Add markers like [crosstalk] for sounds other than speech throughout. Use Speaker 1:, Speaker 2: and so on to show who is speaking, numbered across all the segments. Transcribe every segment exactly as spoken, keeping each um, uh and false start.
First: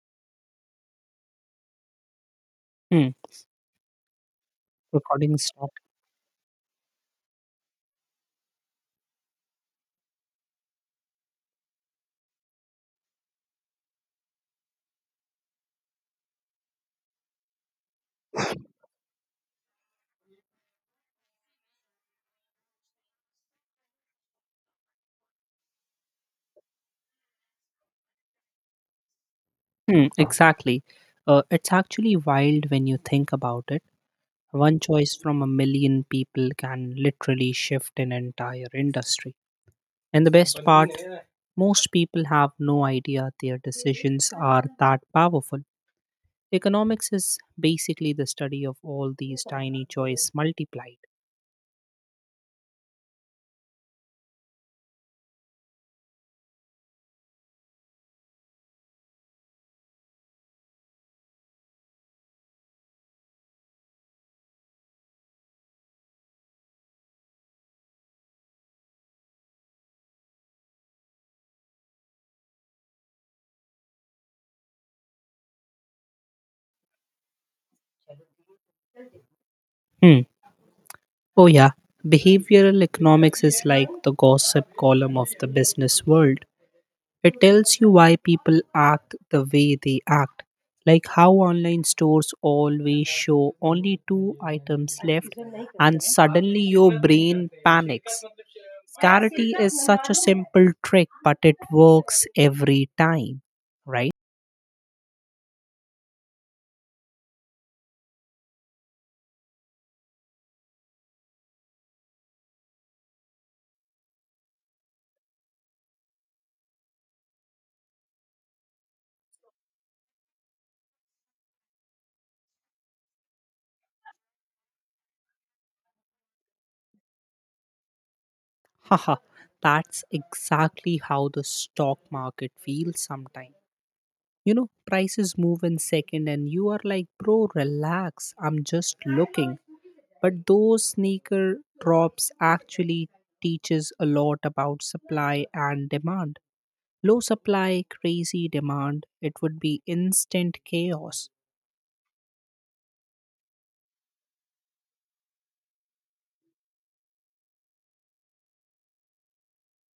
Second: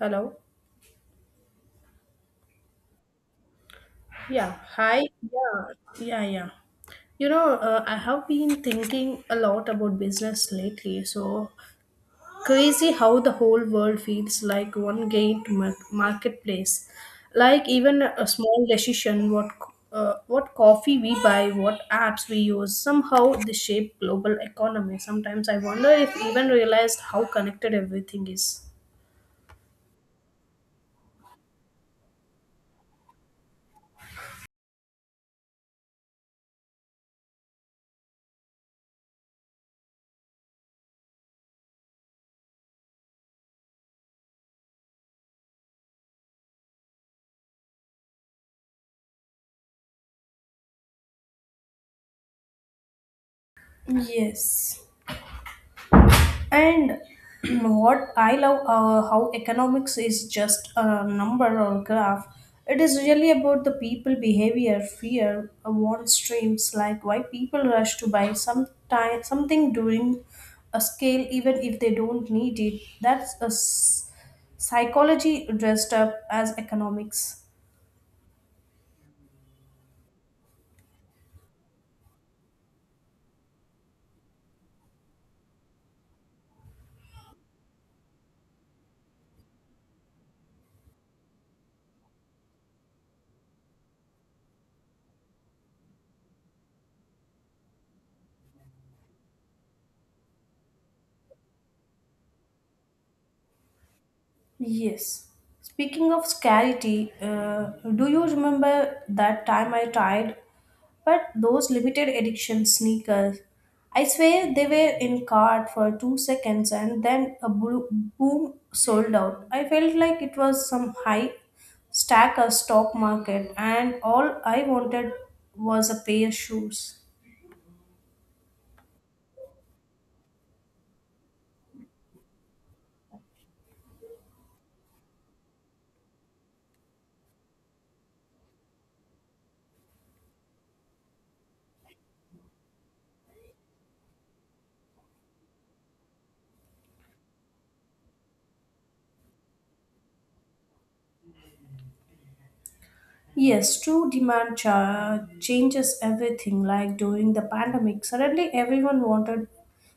Speaker 1: Hello.
Speaker 2: Hmm.
Speaker 1: Yeah. Hi.
Speaker 2: Recording
Speaker 1: Yeah.
Speaker 2: stopped.
Speaker 1: Yeah. Yeah. You know, uh, I have been thinking a lot about business lately. So crazy how the whole world feels like one giant mar- marketplace. Like even a small decision, what c- uh, what coffee we buy, what apps we use, somehow they shape global economy. Sometimes I wonder if even realized how connected everything is.
Speaker 2: Hmm, exactly. Uh, it's actually wild when you think about it. One choice from a million people can literally shift an entire industry. And the best part, most people have no idea their decisions are that powerful. Economics is basically the study of all these tiny choice multiplied.
Speaker 1: Yes. And [clears throat] what I love uh, how economics is just a number or graph. It is really about the people behavior, fear, uh, want streams, like why people rush to buy some time, something during a scale even if they don't need it. That's a s- psychology dressed up as economics.
Speaker 2: Hmm. Oh, yeah. Behavioral economics is like the gossip column of the business world. It tells you why people act the way they act, like how online stores always show only two items left, and suddenly your brain panics. Scarcity is such a simple trick, but it works every time, right?
Speaker 1: Yes. Speaking of scarcity, uh, do you remember that time I tried But those limited edition sneakers, I swear they were in cart for two seconds and then a blo- boom sold out. I felt like it was some high stack or stock market, and all I wanted was a pair of shoes.
Speaker 2: [laughs] Haha, that's exactly how the stock market feels sometimes. You know, prices move in second, and you are like, bro, relax, I'm just looking. But those sneaker drops actually teaches a lot about supply and demand. Low supply, crazy demand, it would be instant chaos.
Speaker 1: Yes, true demand cha- changes everything. Like during the pandemic, suddenly everyone wanted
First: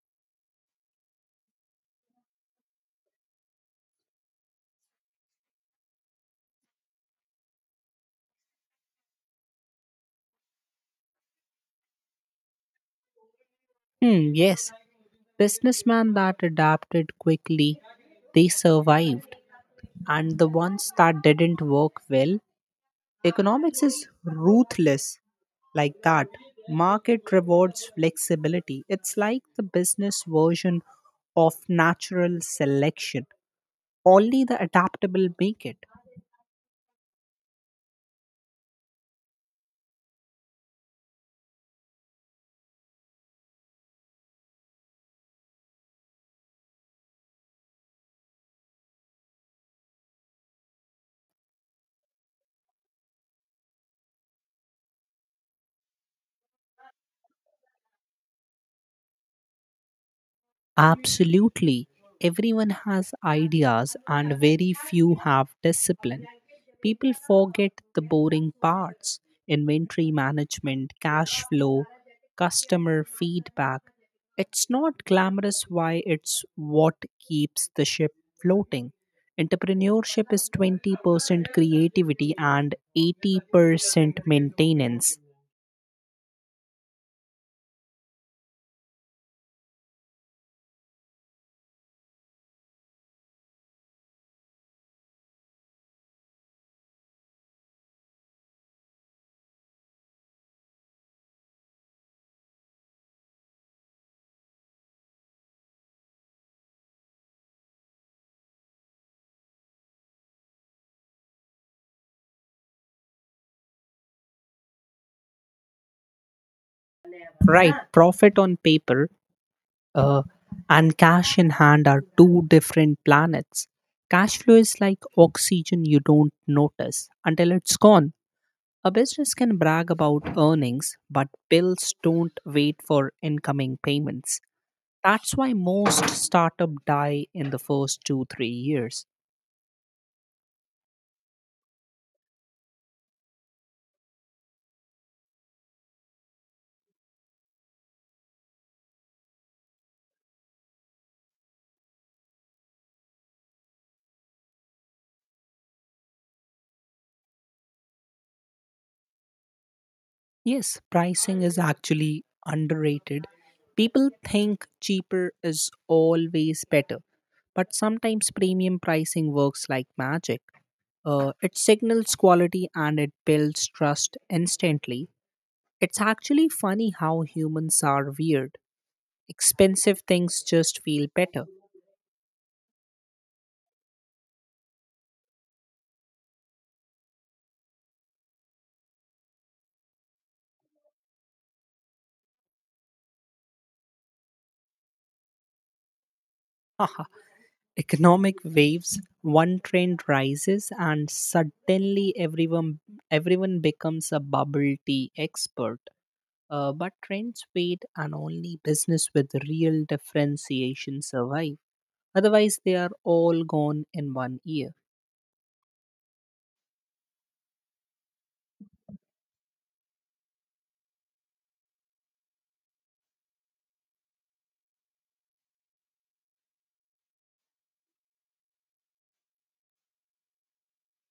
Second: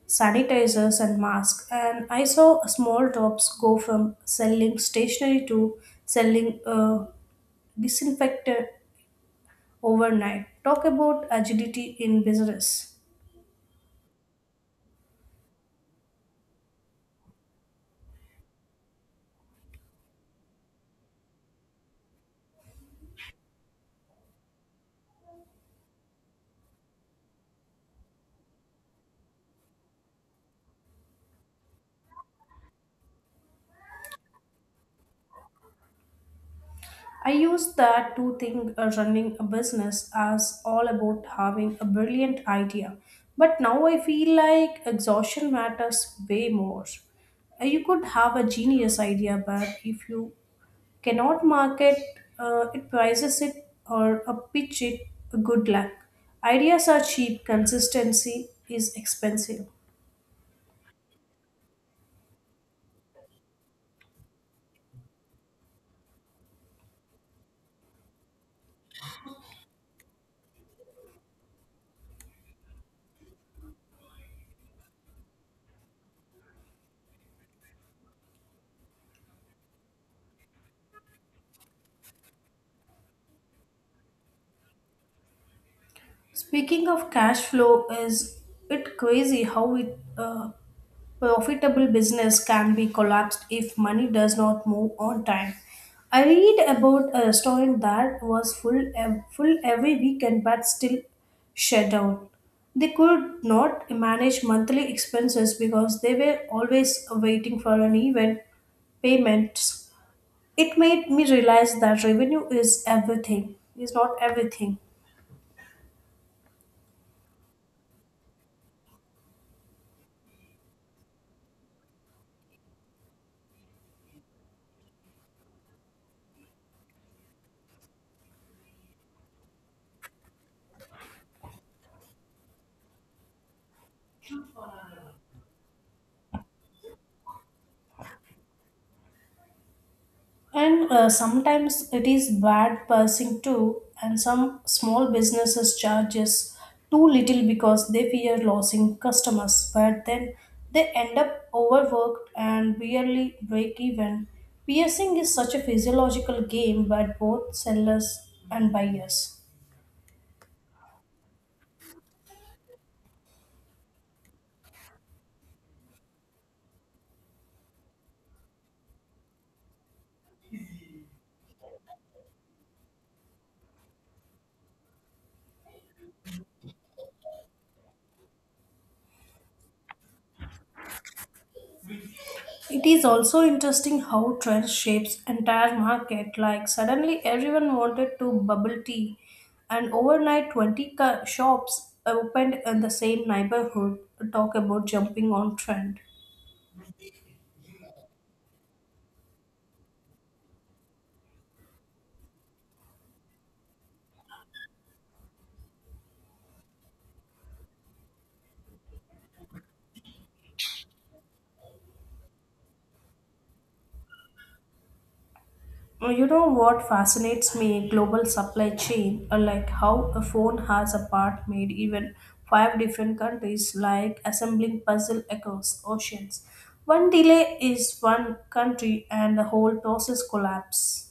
Speaker 1: sanitizers and masks, and I saw small shops go from selling stationery to selling uh, disinfectant overnight. Talk about agility in business.
Speaker 2: Hmm, yes, businessmen that adapted quickly, they survived, and the ones that didn't work well. Economics is ruthless like that. Market rewards flexibility. It's like the business version of natural selection, only the adaptable make it.
Speaker 1: I used that to think uh, running a business as all about having a brilliant idea, but now I feel like exhaustion matters way more. Uh, You could have a genius idea, but if you cannot market uh, it, prices it, or uh, pitch it, good luck. Ideas are cheap, consistency is expensive.
Speaker 2: Absolutely, everyone has ideas and very few have discipline. People forget the boring parts, inventory management, cash flow, customer feedback. It's not glamorous why it's what keeps the ship floating. Entrepreneurship is twenty percent creativity and eighty percent maintenance.
Speaker 1: Speaking of cash flow, is it crazy how it uh, profitable business can be collapsed if money does not move on time? I read about a restaurant that was full ev- full every weekend but still shut down. They could not manage monthly expenses because they were always waiting for an event payments. It made me realize that revenue is everything, is not everything.
Speaker 2: Right, profit on paper uh, and cash in hand are two different planets. Cash flow is like oxygen, you don't notice until it's gone. A business can brag about earnings, but bills don't wait for incoming payments. That's why most startups die in the first two, three years.
Speaker 1: And uh, sometimes it is bad pricing too, and some small businesses charges too little because they fear losing customers, but then they end up overworked and barely break even. Piercing is such a physiological game by both sellers and buyers.
Speaker 2: Yes, pricing is actually underrated. People think cheaper is always better, but sometimes premium pricing works like magic. Uh, it signals quality and it builds trust instantly. It's actually funny how humans are weird. Expensive things just feel better.
Speaker 1: It is also interesting how trend shapes entire market. Like suddenly everyone wanted to bubble tea, and overnight twenty ca- shops opened in the same neighborhood. Talk about jumping on trend.
Speaker 2: Haha. Economic waves. One trend rises, and suddenly everyone everyone becomes a bubble tea expert. Uh, but trends fade, and only business with real differentiation survive. Otherwise, they are all gone in one year.
Speaker 1: Uh, You know what fascinates me? Global supply chain, uh, like how a phone has a part made even five different countries, like assembling puzzle across oceans. One delay is one country, and the whole process collapse.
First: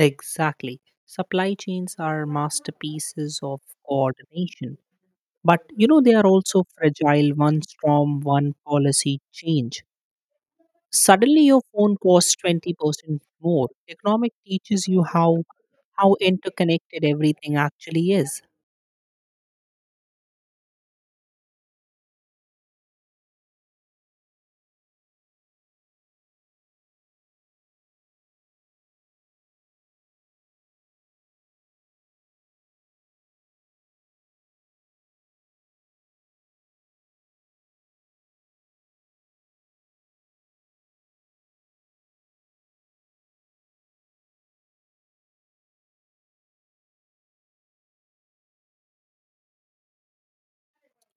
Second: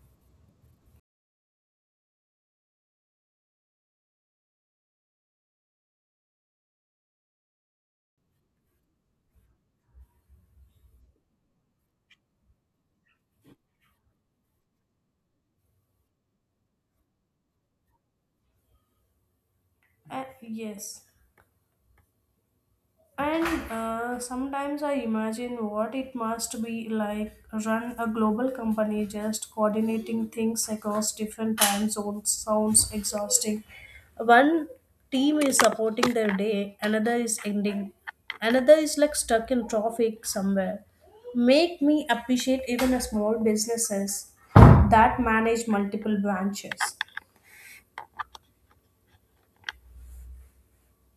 Speaker 2: Exactly. Supply chains are masterpieces of coordination. But you know, they are also fragile. One storm, one policy change. Suddenly, your phone costs twenty percent more. Economic teaches you how, how interconnected everything actually is.
Speaker 1: Uh, yes. And uh, sometimes I imagine what it must be like run a global company just coordinating things across different time zones sounds exhausting. One team is supporting their day, another is ending, another is like stuck in traffic somewhere. Make me appreciate even a small businesses that manage multiple branches.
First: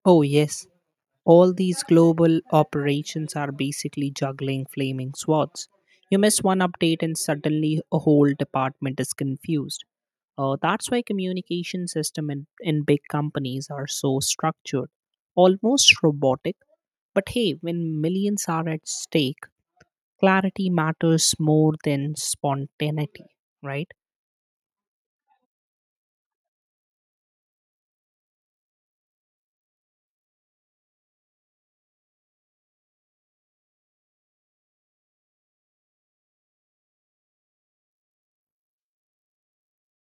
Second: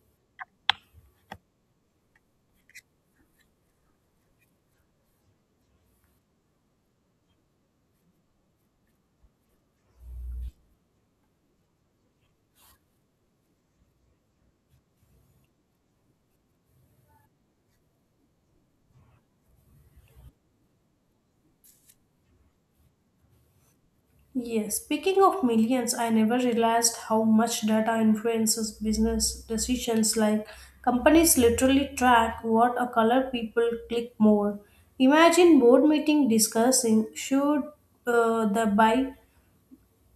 Speaker 2: Oh, yes. All these global operations are basically juggling flaming swords. You miss one update and suddenly a whole department is confused. Uh, that's why communication system in, in big companies are so structured, almost robotic. But hey, when millions are at stake, clarity matters more than spontaneity, right?
Speaker 1: Yes, speaking of millions, I never realized how much data influences business decisions. Like companies literally track what a color people click more. Imagine board meeting discussing should uh, the buy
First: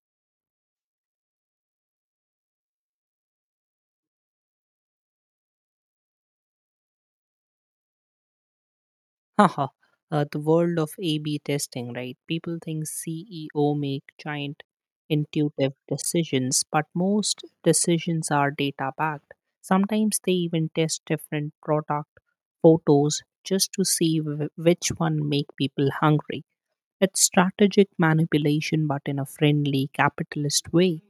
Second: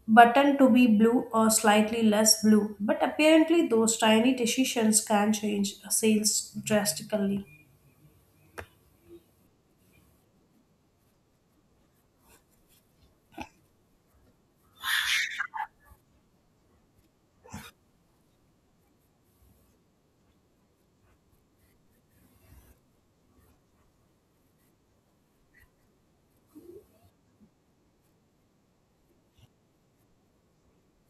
Speaker 1: button to be blue or slightly less blue. But apparently, those tiny decisions can change sales drastically.
Speaker 2: Haha, uh, the world of A/B testing, right? People think C E O make giant intuitive decisions, but most decisions are data backed. Sometimes they even test different product photos just to see wh- which one make people hungry. It's strategic manipulation, but in a friendly capitalist way.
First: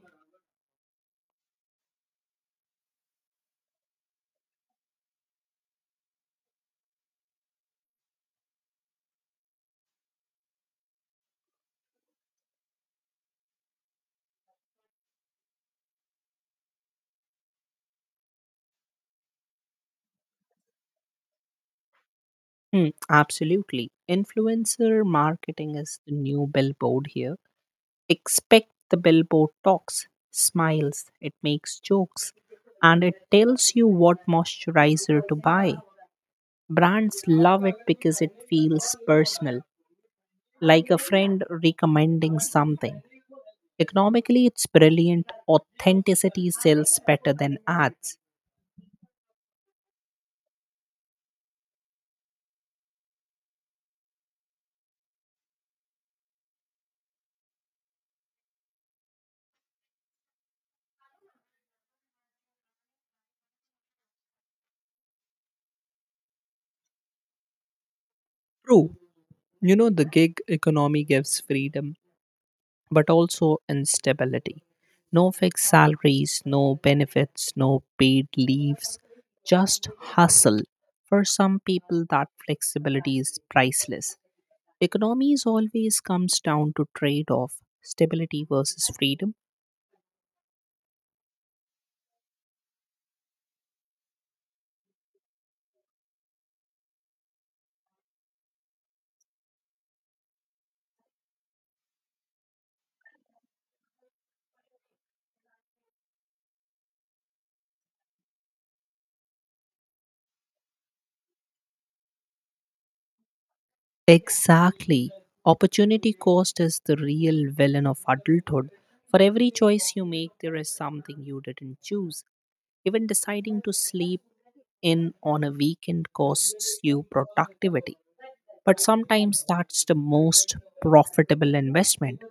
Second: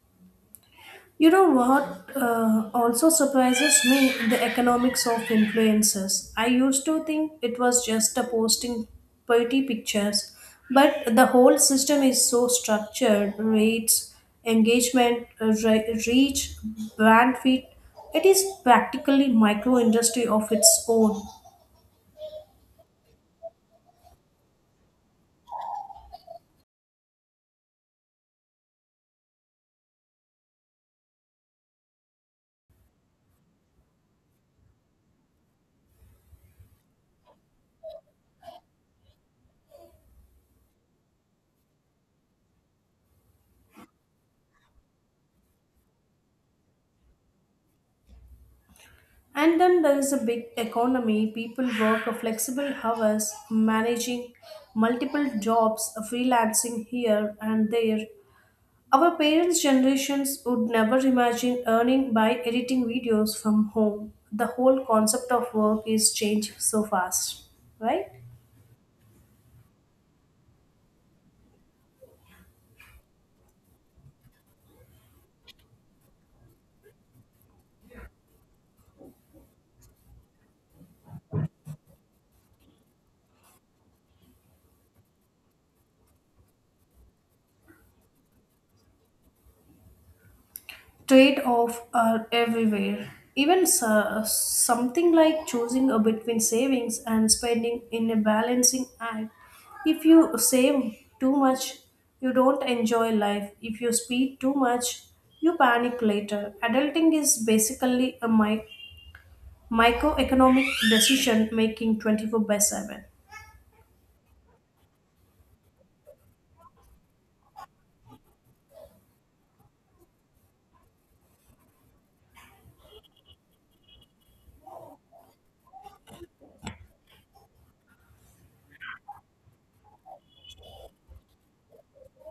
Speaker 1: You know what uh, also surprises me? The economics of influencers. I used to think it was just a posting pretty pictures, but the whole system is so structured rates, engagement, uh, re- reach, brand fit. It is practically micro industry of its own.
Speaker 2: Hmm, absolutely. Influencer marketing is the new billboard here. Expect the billboard talks, smiles, it makes jokes, and it tells you what moisturizer to buy. Brands love it because it feels personal, like a friend recommending something. Economically, it's brilliant. Authenticity sells better than ads.
Speaker 1: And then there is a big economy. People work a flexible hours, managing multiple jobs, freelancing here and there Our parents' generations would never imagine earning by editing videos from home. The whole concept of work is changing so fast, right?
Speaker 2: True. You know, the gig economy gives freedom but also instability. No fixed salaries, no benefits, no paid leaves, just hustle. For some people, that flexibility is priceless. Economies always comes down to trade off, stability versus freedom.
Speaker 1: Trade offs are everywhere. Even s- Something like choosing a between savings and spending in a balancing act. If you save too much, you don't enjoy life. If you speed too much, you panic later. Adulting is basically a mi- microeconomic decision making twenty-four by seven.
Speaker 2: Exactly. Opportunity cost is the real villain of adulthood. For every choice you make, there is something you didn't choose. Even deciding to sleep in on a weekend costs you productivity. But sometimes that's the most profitable investment.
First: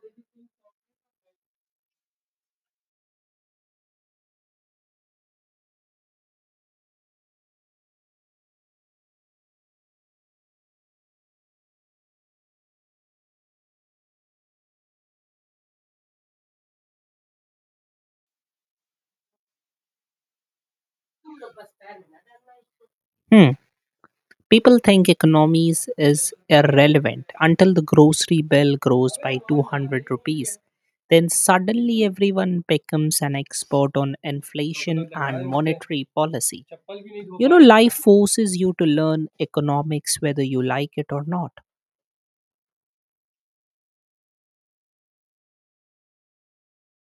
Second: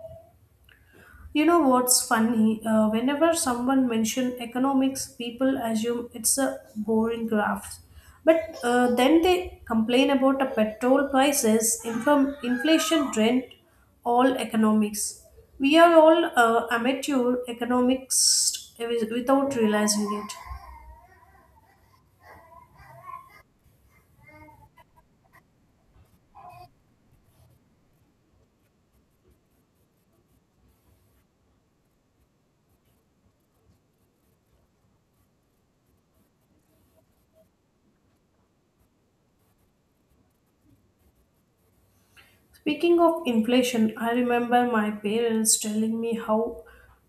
Speaker 1: You know what's funny, uh, whenever someone mentions economics people assume it's a boring graph but uh, then they complain about the petrol prices inform, inflation rent, all economics we are all uh, amateur economics without realizing it.
Speaker 2: Hmm. People think economies is irrelevant until the grocery bill grows by two hundred rupees. Then suddenly everyone becomes an expert on inflation and monetary policy. You know, life forces you to learn economics whether you like it or not.
Speaker 1: Speaking of inflation, I remember my parents telling me how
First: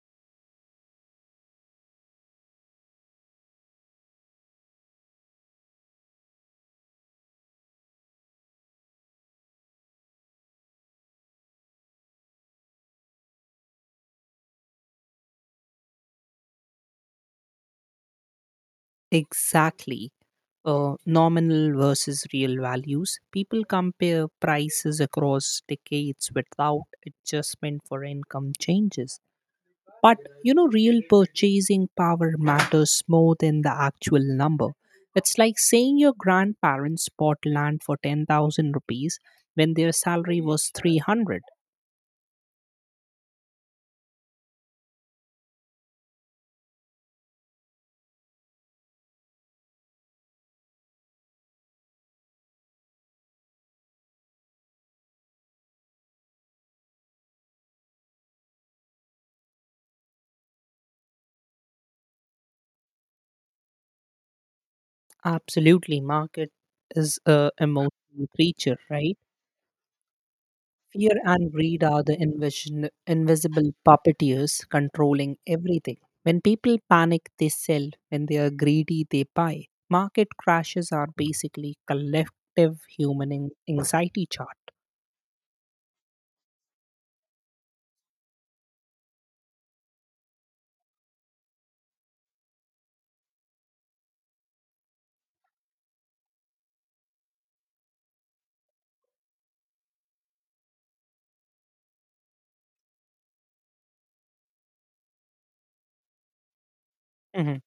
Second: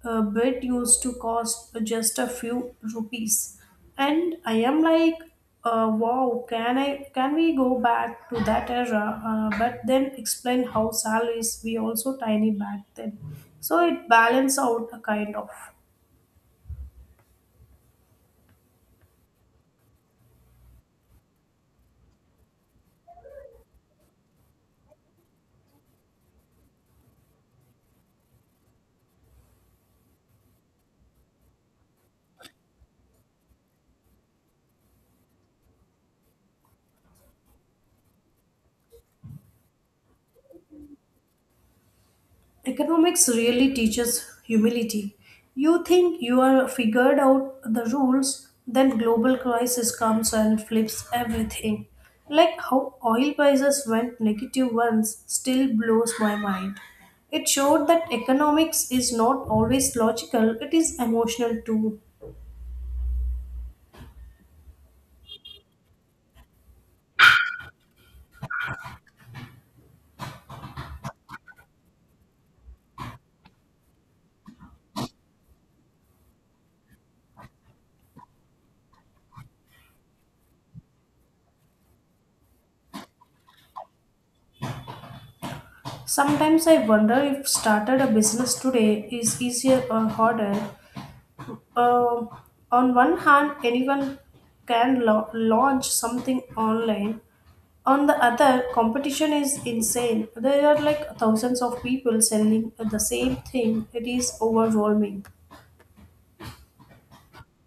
Speaker 1: a bread used to cost just a few rupees, and I am like, uh, wow, can I can we go back to that era? Uh, but then explain how salaries were also tiny back then, so it balanced out a kind of.
Speaker 2: Exactly. Uh, nominal versus real values. People compare prices across decades without adjustment for income changes. But you know, real purchasing power matters more than the actual number. It's like saying your grandparents bought land for ten thousand rupees when their salary was three hundred.
Speaker 1: Economics really teaches humility. You think you are figured out the rules, then global crisis comes and flips everything. Like how oil prices went negative once still blows my mind. It showed that economics is not always logical, it is emotional too.
Speaker 2: Absolutely, market is a emotional creature, right? Fear and greed are the invision, invisible puppeteers controlling everything. When people panic, they sell. When they are greedy, they buy. Market crashes are basically collective human an- anxiety chart.
Speaker 1: Sometimes I wonder if started a business today is easier or harder. Uh, on one hand, anyone can lo- launch something online. On the other, competition is insane. There are like thousands of people selling the same thing. It is overwhelming.
Speaker 2: Mhm.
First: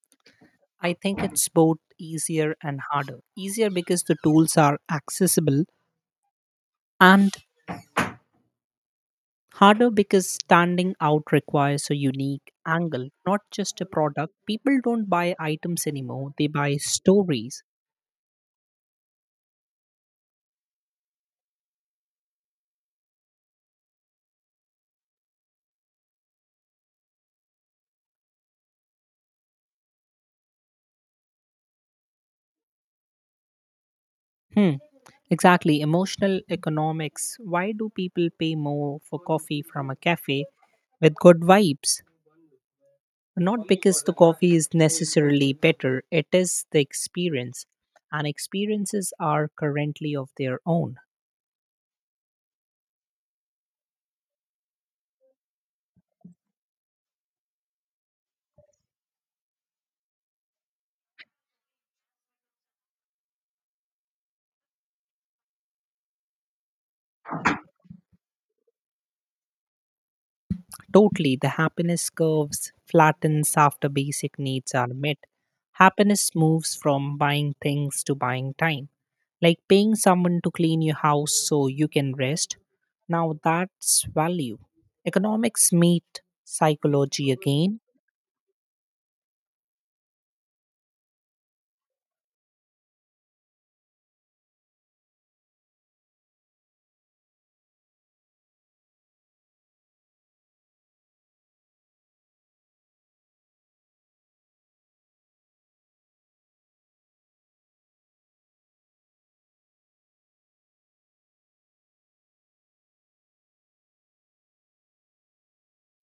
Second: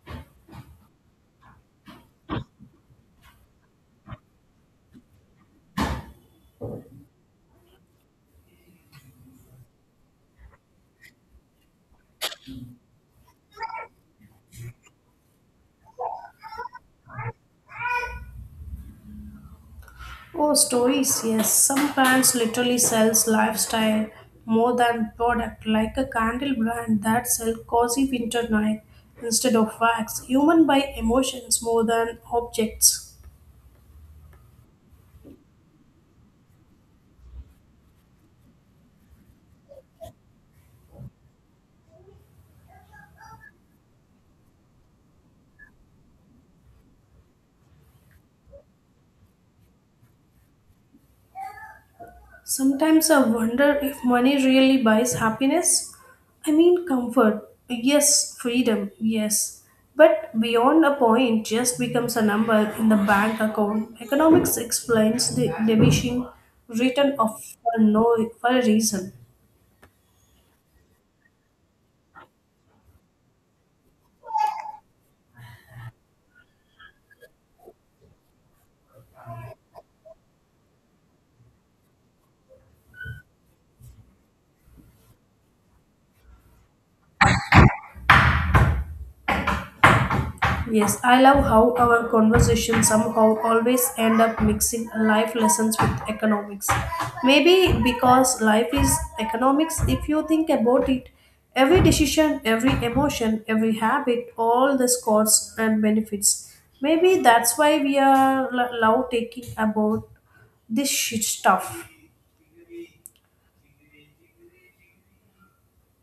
Speaker 2: I think it's both easier and harder. Easier because the tools are accessible, and harder because standing out requires a unique angle, not just a product. People don't buy items anymore, they buy stories.
Speaker 1: Oh, stories, yes. Some brands literally sells lifestyle more than product, like a candle brand that sell cozy winter night instead of wax. Human buy emotions more than objects.
Speaker 2: Hmm. Exactly. Emotional economics. Why do people pay more for coffee from a cafe with good vibes? Not because the coffee is necessarily better, it is the experience. And experiences are currently of their own.
Speaker 1: Sometimes I wonder if money really buys happiness. I mean, comfort, yes, freedom, yes. But beyond a point, just becomes a number in the bank account. Economics explains the diminishing return of for no for a reason.
Speaker 2: Totally, the happiness curves flattens after basic needs are met. Happiness moves from buying things to buying time, like paying someone to clean your house so you can rest. Now that's value. Economics meet psychology again.
Speaker 1: Yes, I love how our conversations somehow always end up mixing life lessons with economics. Maybe because life is economics, if you think about it, every decision, every emotion, every habit, all the costs and benefits. Maybe that's why we are lo- love taking about this shit stuff.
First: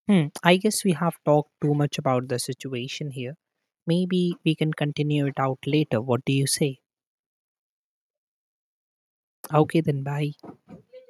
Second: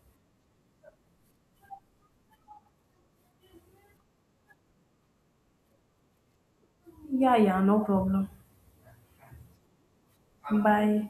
Speaker 2: Hmm, I guess we have talked too much about the situation here. Maybe we can continue it out later. What do you say?
Speaker 1: Yeah, yeah, no problem.
Speaker 2: Okay, then bye.
Speaker 1: Bye.